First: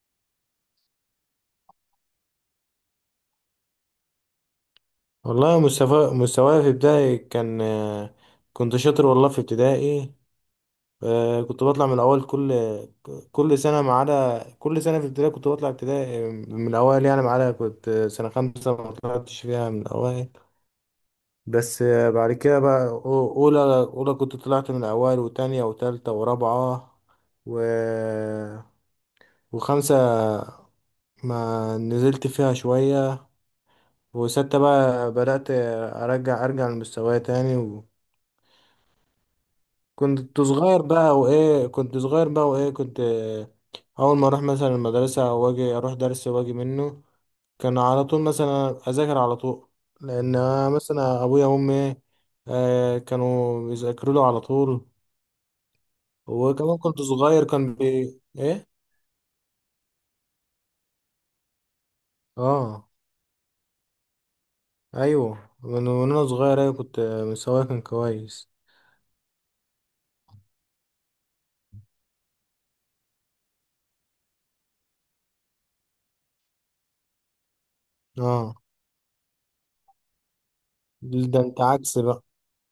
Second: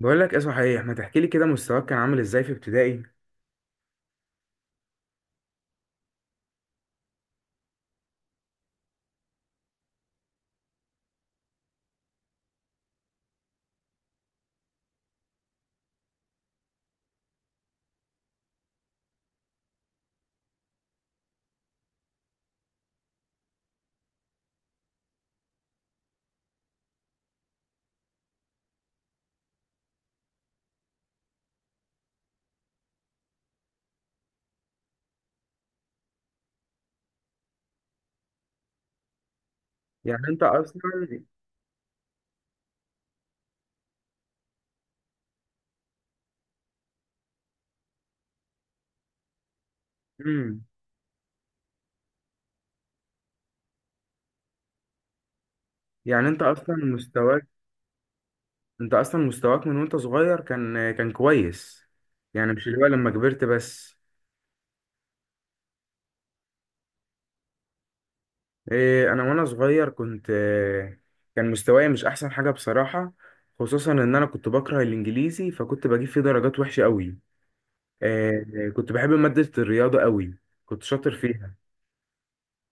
بقول لك ايه صحيح، ما تحكي لي كده مستواك كان عامل ازاي في ابتدائي؟ والله مستواي في ابتدائي كان. كنت شاطر والله في ابتدائي. كنت بطلع من الاول كل سنه، ما عدا كل سنه في ابتدائي كنت بطلع ابتدائي من الاوائل، يعني ما عدا كنت سنه خمسه ما طلعتش فيها من الاوائل. بس بعد كده بقى، اولى كنت طلعت من الاوائل، وتانية وتالتة ورابعه، و وخمسه ما نزلت فيها شويه، وستة بقى بدأت أرجع لمستواي تاني. يعني انت اصلا كنت صغير بقى وايه كنت. اول ما اروح مثلا المدرسه واجي اروح درس واجي منه، كان على طول مثلا اذاكر على طول، لان امم أنا مثلا ابويا وامي كانوا بيذاكروا له على طول. يعني انت اصلا وكمان كنت صغير مستواك كان بي ايه. انت اصلا مستواك من وانت صغير كان كويس، يعني مش اللي هو اه. لما كبرت بس. ايوه، من وانا صغير، ايوه، كنت مستواي كان كويس. إيه، انا وانا صغير كنت كان مستواي مش احسن حاجة بصراحة. خصوصا ان انا كنت بكره الانجليزي، فكنت بجيب فيه درجات وحشة قوي. اه. إيه، كنت بحب مادة الرياضة قوي، كنت شاطر ده فيها. انت عكس بقى.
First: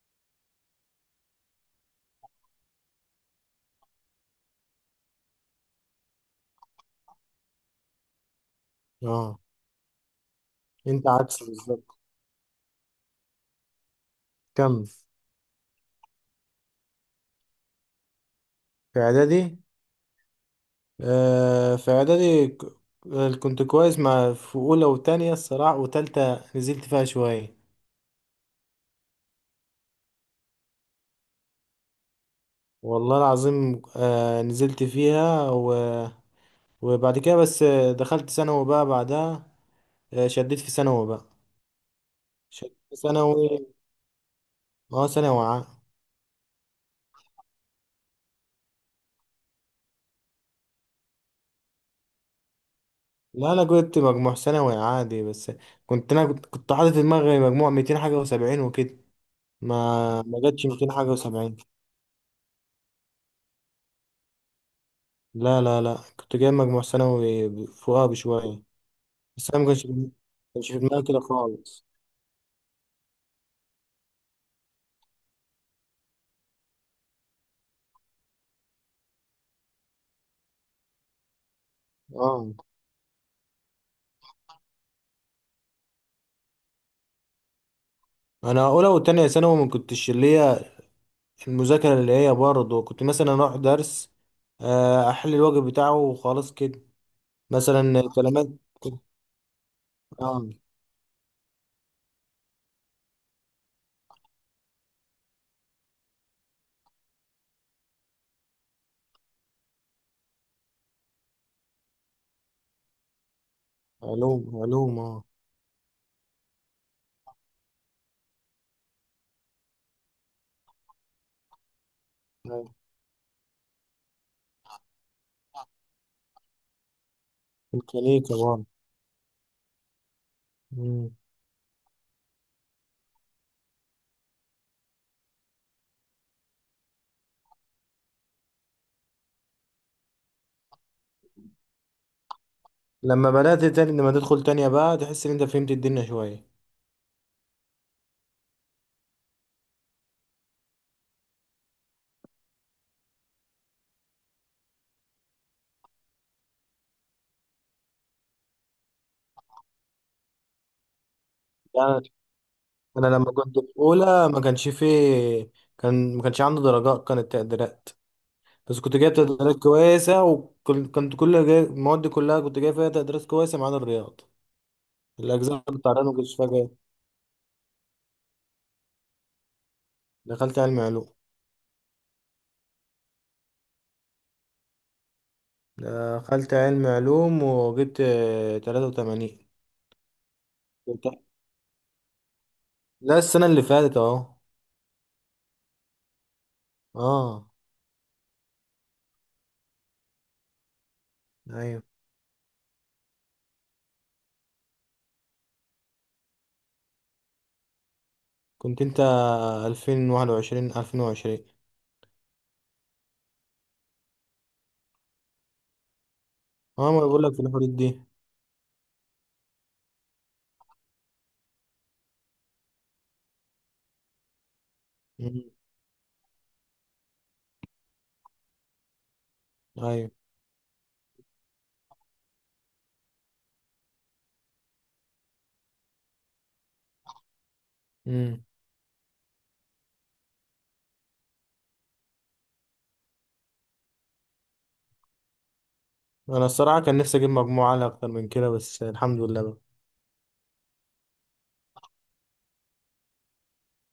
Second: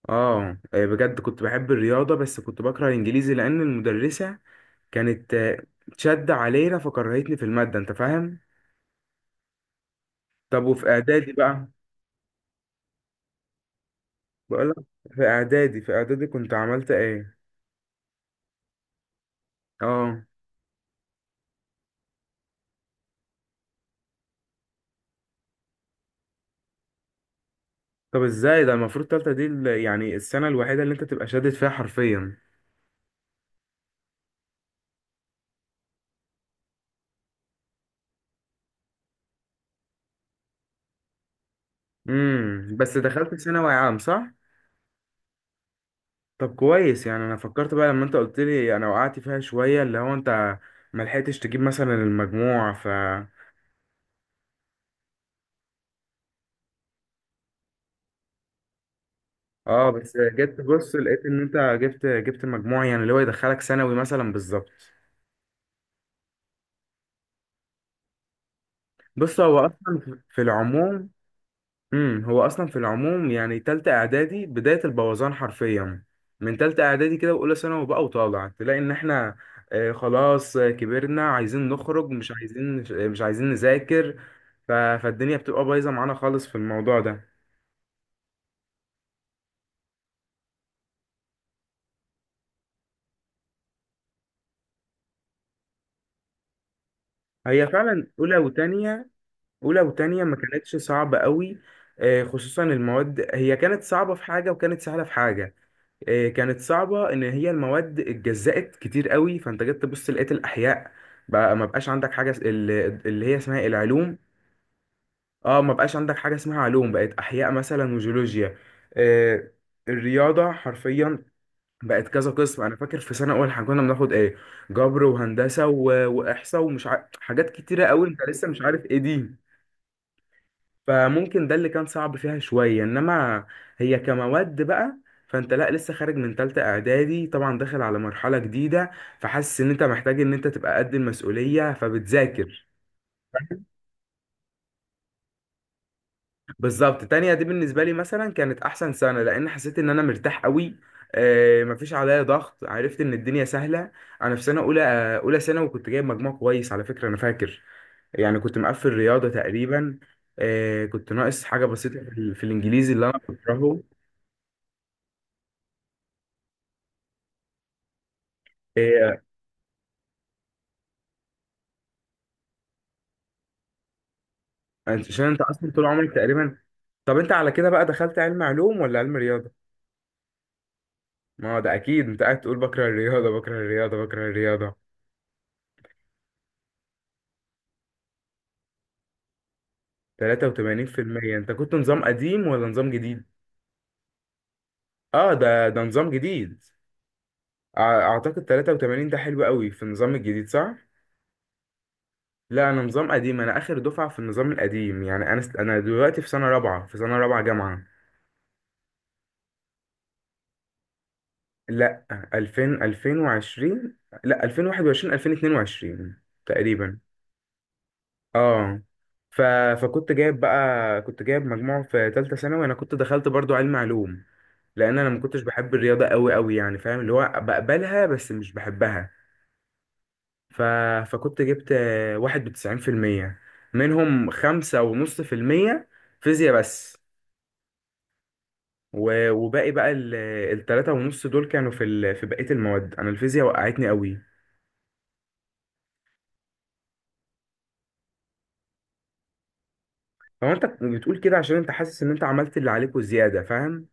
اه بجد كنت بحب الرياضة، بس كنت بكره الانجليزي لان المدرسة كانت شد علينا فكرهتني في المادة، انت فاهم. اه. طب وفي انت اعدادي عكس بقى؟ بالظبط. بقولك، كمل. في اعدادي، في اعدادي كنت عملت ايه؟ في اعدادي. اه. آه، في اعدادي ك- كنت كويس، مع في اولى وتانية الصراحه، وتالتة نزلت فيها شويه. طب ازاي ده؟ المفروض تالتة دي يعني السنة الوحيدة اللي انت تبقى شادد فيها حرفيا. والله العظيم، نزلت فيها وبعد كده بس دخلت ثانوي بقى بعدها. آه، شديت في ثانوي بقى امم، شديت في بس دخلت ثانوي. ثانوي عام صح؟ اه، ثانوي عام. طب كويس. يعني انا فكرت بقى لما انت قلت لي، انا وقعت فيها شوية، اللي هو انت ما لحقتش تجيب مثلا المجموع ف... لا، انا جبت مجموع ثانوي عادي. بس كنت انا كنت حاطط في دماغي مجموع 200 حاجه وسبعين وكده، اه، بس ما جيت جاتش 200 بص حاجه لقيت ان وسبعين. انت جبت مجموع يعني اللي هو يدخلك ثانوي مثلا بالظبط. لا، لا، لا، كنت جايب مجموع ثانوي فوقها بشويه. بص، بس هو انا ما كانش ما اصلا في كانش في دماغي العموم. كده خالص. امم، هو اصلا في العموم يعني تالتة اعدادي بداية البوظان حرفيا. من تالتة اعدادي كده واولى ثانوي بقى وطالع تلاقي ان احنا خلاص كبرنا، عايزين نخرج، اه. مش عايزين نذاكر. فالدنيا بتبقى بايظة معانا خالص في الموضوع ده. انا اولى وتانية ثانوي ما كنتش اللي هي المذاكره، اللي هي برضه كنت مثلا اروح درس، احل الواجب بتاعه وخلاص كده، هي فعلا مثلا اولى كلمات. وتانية، اولى وتانية ما اه، كانتش صعبة قوي. خصوصا المواد، هي كانت صعبة في حاجة وكانت سهلة في حاجة. كانت صعبة إن هي المواد اتجزأت كتير قوي، فأنت جيت تبص لقيت الأحياء بقى، ما بقاش عندك حاجة اللي هي اسمها العلوم. علوم علوم. اه. اه، ما بقاش عندك حاجة اسمها علوم، بقت أحياء مثلا وجيولوجيا. آه، الرياضة حرفيا بقت كذا قسم. آه، أنا فاكر في سنة أول احنا كنا بناخد إيه، جبر وهندسة وإحصاء ومش حاجات كتيرة قوي أنت ميكانيكا لسه مش برضه. عارف إيه دي. مم. فممكن ده اللي كان صعب فيها شوية، انما هي كمواد بقى. فانت لا، لسه خارج من تالتة اعدادي طبعا، داخل على مرحلة جديدة، فحاسس ان انت محتاج ان انت تبقى قد المسؤولية فبتذاكر. لما تدخل تانية بقى تحس ان انت فهمت الدنيا شوية. بالظبط. تانية دي بالنسبة لي مثلا كانت أحسن سنة، لأن حسيت إن أنا مرتاح قوي. مفيش عليا ضغط، عرفت إن الدنيا سهلة. أنا في سنة أولى أولى ثانوي وكنت جايب مجموع كويس على فكرة، أنا فاكر. يعني كنت مقفل رياضة تقريبا. كنت ناقص حاجة بسيطة في يعني في الإنجليزي اللي انا أنا لما كنت في بكرهه. اولى ما كانش فيه، كان ما كانش عندي درجات، كانت تقديرات. بس كنت جايب إيه، تقديرات كويسة، وكنت كل جاي المواد كلها كنت جايب فيها تقديرات كويسة، ما عدا الرياض. عشان انت الأجزاء اصلا طول بتاعتها ما عمرك كنتش فيها تقريبا. جايب. طب انت على كده بقى دخلت علم علوم ولا علم رياضه؟ دخلت علم علوم. ما هو ده اكيد، انت قاعد تقول بكره الرياضه، بكره الرياضه، بكره الرياضه. دخلت علم علوم، وجبت 83. 83% انت كنت نظام قديم ولا نظام لا، جديد؟ السنة اللي فاتت أهو. اه، ده نظام جديد. اه. اعتقد 83 ده حلو قوي في النظام الجديد صح؟ أيوة. لا، انا نظام قديم، انا اخر دفعه في النظام القديم. يعني انا انا دلوقتي في سنه رابعه، جامعه. كنت أنت 2021، 2020. لا، 2000، 2020. لا، 2021، 2022 اه، تقريبا. ما بقولك في الحدود دي. اه. ف... فكنت جايب بقى، كنت جايب مجموع في تالتة ثانوي. انا كنت دخلت برضو علم علوم لان انا ما كنتش مم. بحب الرياضة قوي قوي، يعني فاهم اللي هو بقبلها بس مش بحبها. أيوة. ف... فكنت جبت 91%، منهم 5.5% فيزياء بس. مم. وباقي بقى 3.5 دول كانوا في في بقية المواد. انا الفيزياء وقعتني قوي. أنا الصراحة كان نفسي أجيب مجموعة أعلى أكتر من كده، بس الحمد لله بقى. هو انت بتقول كده عشان انت حاسس ان انت عملت اللي عليك وزيادة، فاهم؟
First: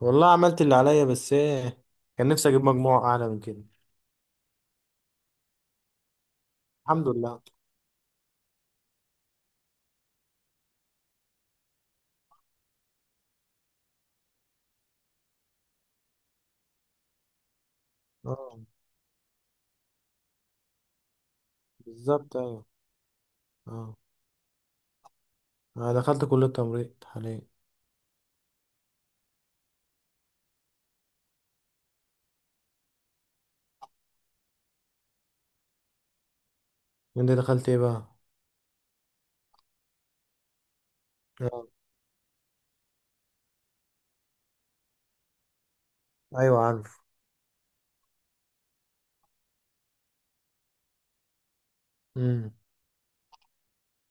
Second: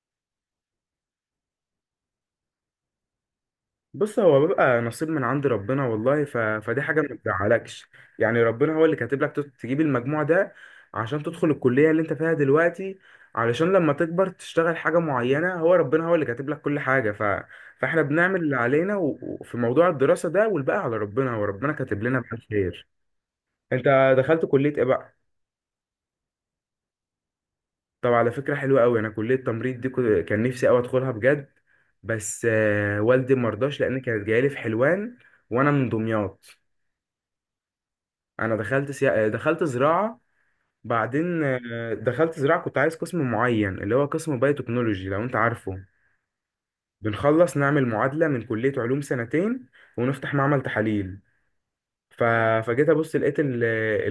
والله عملت اللي عليا، بس إيه، كان نفسي أجيب مجموعة أعلى من كده. بص، هو بيبقى نصيب من عند ربنا، والله. فدي حاجة ما الحمد لله. بتزعلكش. يعني ربنا هو اللي كاتب لك تجيب المجموع ده عشان تدخل الكلية اللي انت فيها دلوقتي. علشان لما تكبر تشتغل حاجة معينة. هو ربنا هو اللي كاتب لك كل حاجة. فاحنا بنعمل اللي اه، علينا وفي موضوع الدراسة ده، والباقي على ربنا، هو ربنا كاتب لنا بقى بالظبط، ايوه. الخير. انت اه. دخلت كلية ايه بقى؟ انا دخلت كلية تمريض حاليا. طب على فكرة حلوة قوي. انا كلية تمريض دي كان نفسي قوي ادخلها بجد، بس والدي مرضاش لان كانت جايلي في حلوان وانا من دمياط. انت دخلت ايه بقى؟ انا دخلت دخلت زراعه. بعدين اه، دخلت زراعه، كنت عايز قسم معين اللي هو قسم بايوتكنولوجي، لو انت عارفه. ايوه، عارف. بنخلص نعمل معادله من كليه علوم سنتين ونفتح معمل تحاليل. ف... امم. فجيت ابص لقيت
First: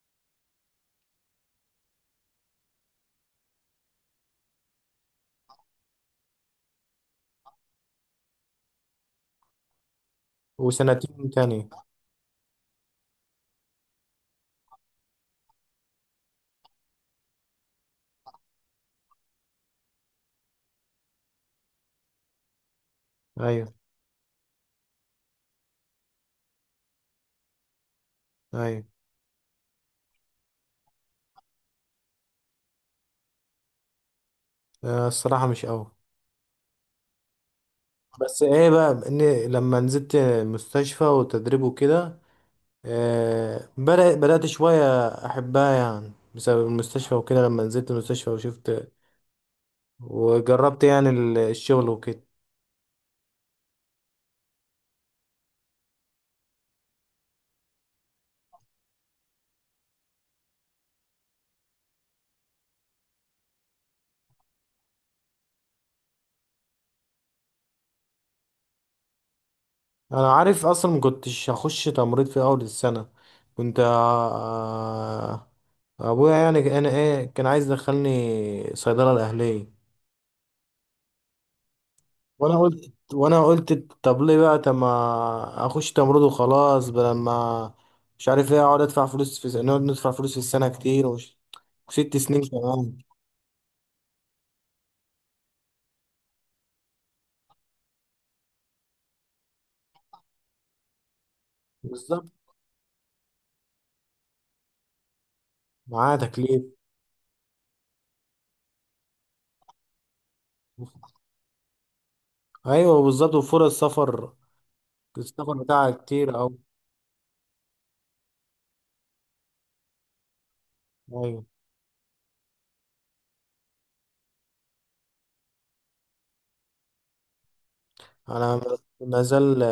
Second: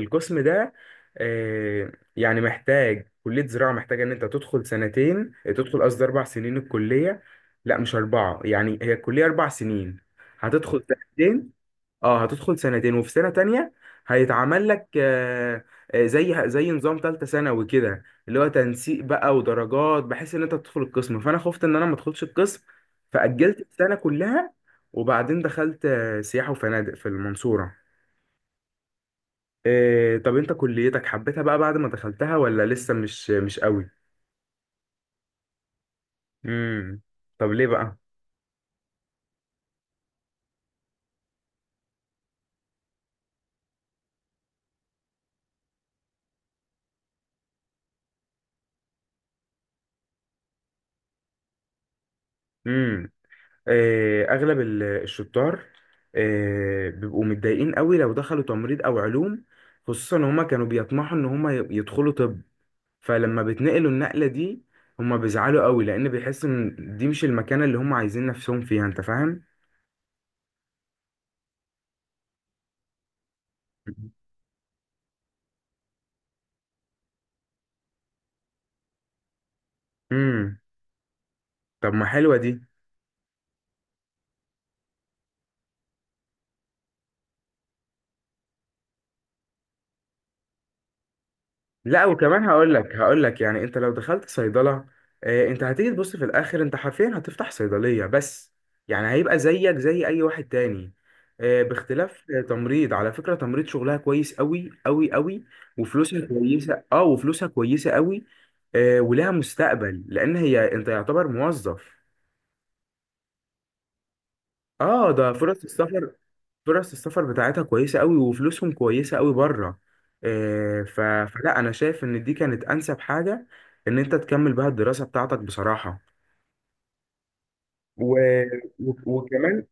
القسم ده يعني محتاج، كليه زراعه محتاجه ان انت تدخل سنتين، تدخل قصدي اربع سنين الكليه، لا مش اربعه، يعني هي الكليه اربع سنين، هتدخل وسنتين سنتين. تانية. اه، هتدخل سنتين وفي سنة تانية هيتعمل لك زي نظام تالتة ثانوي كده، اللي هو تنسيق بقى ودرجات، بحيث ان انت تدخل القسم. فانا خفت ان انا ما ادخلش القسم فأجلت ايوه، السنة كلها. وبعدين دخلت سياحة وفنادق في المنصورة. ايوه. طب انت كليتك حبيتها بقى بعد ما دخلتها ولا لسه مش؟ مش قوي. الصراحة مش قوي. امم. طب ليه بس ايه بقى، ان لما نزلت مستشفى وتدريب وكده، بدأت شوية احبها، يعني بسبب المستشفى وكده لما نزلت المستشفى وشفت وجربت، يعني الشغل وكده. بقى؟ اغلب الشطار بيبقوا متضايقين قوي لو دخلوا تمريض او علوم، خصوصا ان هما كانوا بيطمحوا ان هما يدخلوا طب. فلما بتنقلوا النقلة دي هما بيزعلوا قوي، لان بيحسوا ان دي مش المكانة اللي هما عايزين نفسهم فيها، انت فاهم. انا عارف، اصلا ما كنتش هخش تمريض في اول السنه. كنت ابويا يعني انا كان عايز يدخلني صيدله الاهليه. امم. طب ما حلوة دي. وانا قلت، طب ليه بقى، طب ما اخش تمريض وخلاص بدل ما، مش عارف ايه، اقعد ادفع فلوس في س- نقعد ندفع فلوس في السنه كتير لا وست سنين وكمان هقول لك، كمان. يعني انت لو دخلت صيدله انت هتيجي تبص في الاخر انت حرفيا هتفتح صيدليه بس، يعني هيبقى زيك زي اي واحد تاني. باختلاف بالظبط. تمريض على فكره، تمريض شغلها كويس قوي قوي قوي معاه وفلوسها تكليف. كويسه. اه، وفلوسها كويسه قوي. ولها مستقبل، لان هي انت يعتبر موظف. ايوه بالظبط، وفرص سفر. اه، ده السفر فرص بتاعها السفر، كتير اوي. فرص السفر بتاعتها كويسة قوي وفلوسهم كويسة قوي بره. آه، ف... ايوه. فلا، أنا شايف إن دي كانت أنسب حاجة إن أنت تكمل بها الدراسة بتاعتك بصراحة. و... انا مازال وكمان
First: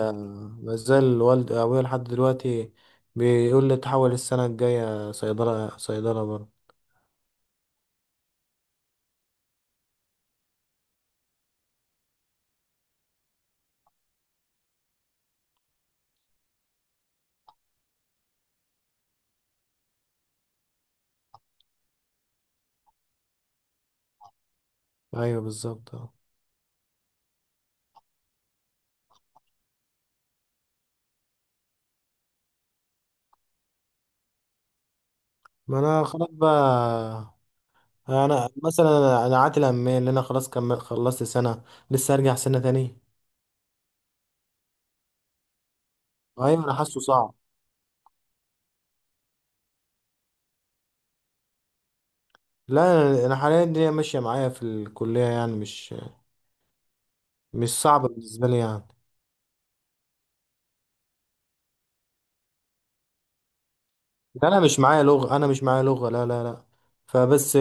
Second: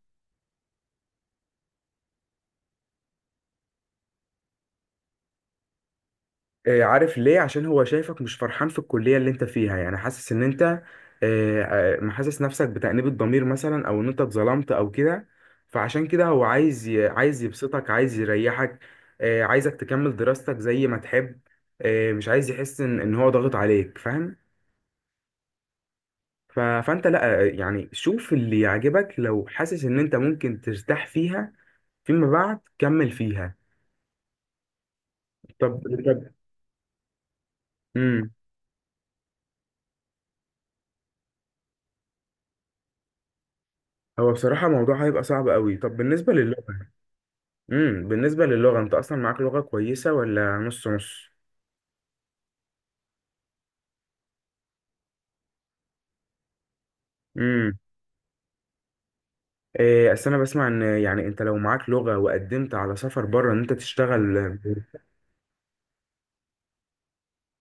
مازال والدي ابويا لحد دلوقتي بيقول لي تحول السنه الجايه صيدله، صيدله برضه. عارف ليه؟ عشان هو شايفك مش فرحان في الكلية اللي أنت فيها، يعني حاسس إن أنت محسس نفسك بتأنيب الضمير مثلا، أو إن أنت اتظلمت أو كده. فعشان كده هو عايز عايز يبسطك، عايز يريحك. عايزك تكمل دراستك زي ما تحب. مش عايز يحس إن هو ضاغط عليك، فاهم. ايوه بالظبط. اه. فانت لا، يعني شوف اللي يعجبك، لو حاسس ان انت ممكن ترتاح فيها فيما بعد كمل فيها. ما طب انا خلاص طب بقى. امم. انا مثلا عاتل امال اللي انا خلاص كمل خلصت سنه، لسه ارجع سنه تانية. هو بصراحة الموضوع هيبقى صعب قوي. طب بالنسبة ايوه، للغة؟ انا حاسه صعب. امم، بالنسبة للغة، انت اصلا معاك لغة كويسة ولا نص نص؟ لا. انا حاليا الدنيا ماشيه معايا في الكليه، يعني مش مش امم. صعبه بالنسبه لي يعني. إيه، اصل انا بسمع ان يعني انت لو معاك لغة وقدمت على سفر بره ان انت تشتغل. لا، انا مش معايا لغه، لا، لا، لا. فبس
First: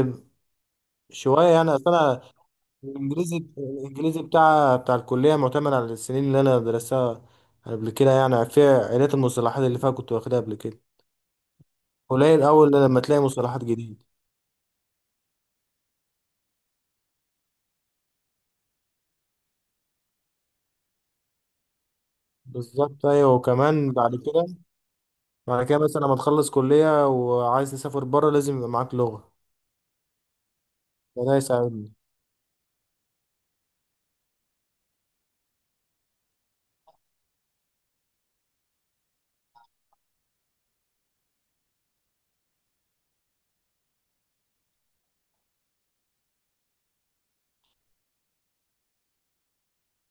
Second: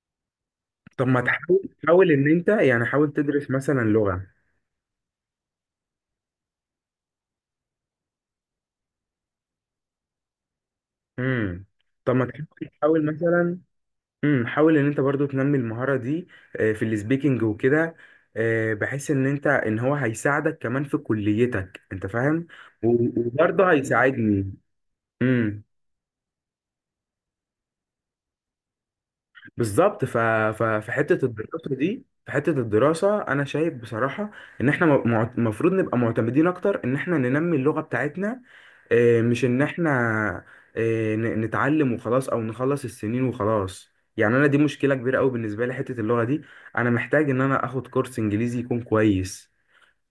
طب ما شويه، تحاول، يعني اصل انا، ان انت يعني حاول الانجليزي، تدرس مثلا لغة. بتاع الكليه معتمد على السنين اللي انا درستها قبل كده، يعني فيها عائلات المصطلحات اللي فيها كنت واخدها قبل كده، امم. طب ما قليل تحاول، اول لما تلاقي مثلا. مصطلحات جديده. امم، حاول ان انت برضو تنمي المهارة دي في السبيكنج وكده، بحيث ان انت ان هو هيساعدك كمان في كليتك، انت فاهم. بالظبط ايوه. وبرضه وكمان بعد كده، هيساعدني. امم. مثلا لما تخلص كليه وعايز تسافر بره، لازم يبقى معاك لغه، بالظبط. في حتة فده الدراسة يساعدني. دي، في حتة الدراسة انا شايف بصراحة ان احنا المفروض نبقى معتمدين اكتر ان احنا ننمي اللغة بتاعتنا. مش ان احنا نتعلم وخلاص، او نخلص السنين وخلاص. يعني انا دي مشكله كبيره قوي بالنسبه لي حته اللغه دي. انا محتاج ان انا اخد كورس انجليزي يكون كويس.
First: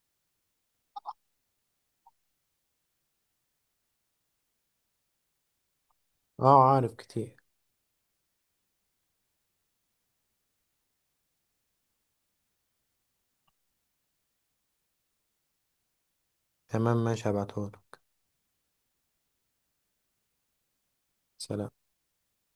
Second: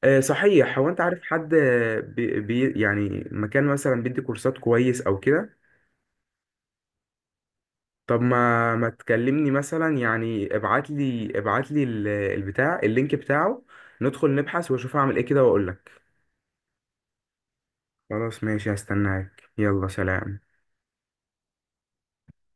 صحيح، هو انت عارف حد يعني مكان مثلا بيدي كورسات كويس او كده؟ اه، عارف كتير. طب ما تكلمني مثلا، يعني ابعت لي، البتاع اللينك بتاعه، ندخل نبحث واشوف اعمل ايه كده واقول لك. تمام ماشي، هبعتهولك. خلاص ماشي، هستناك، يلا سلام. سلام.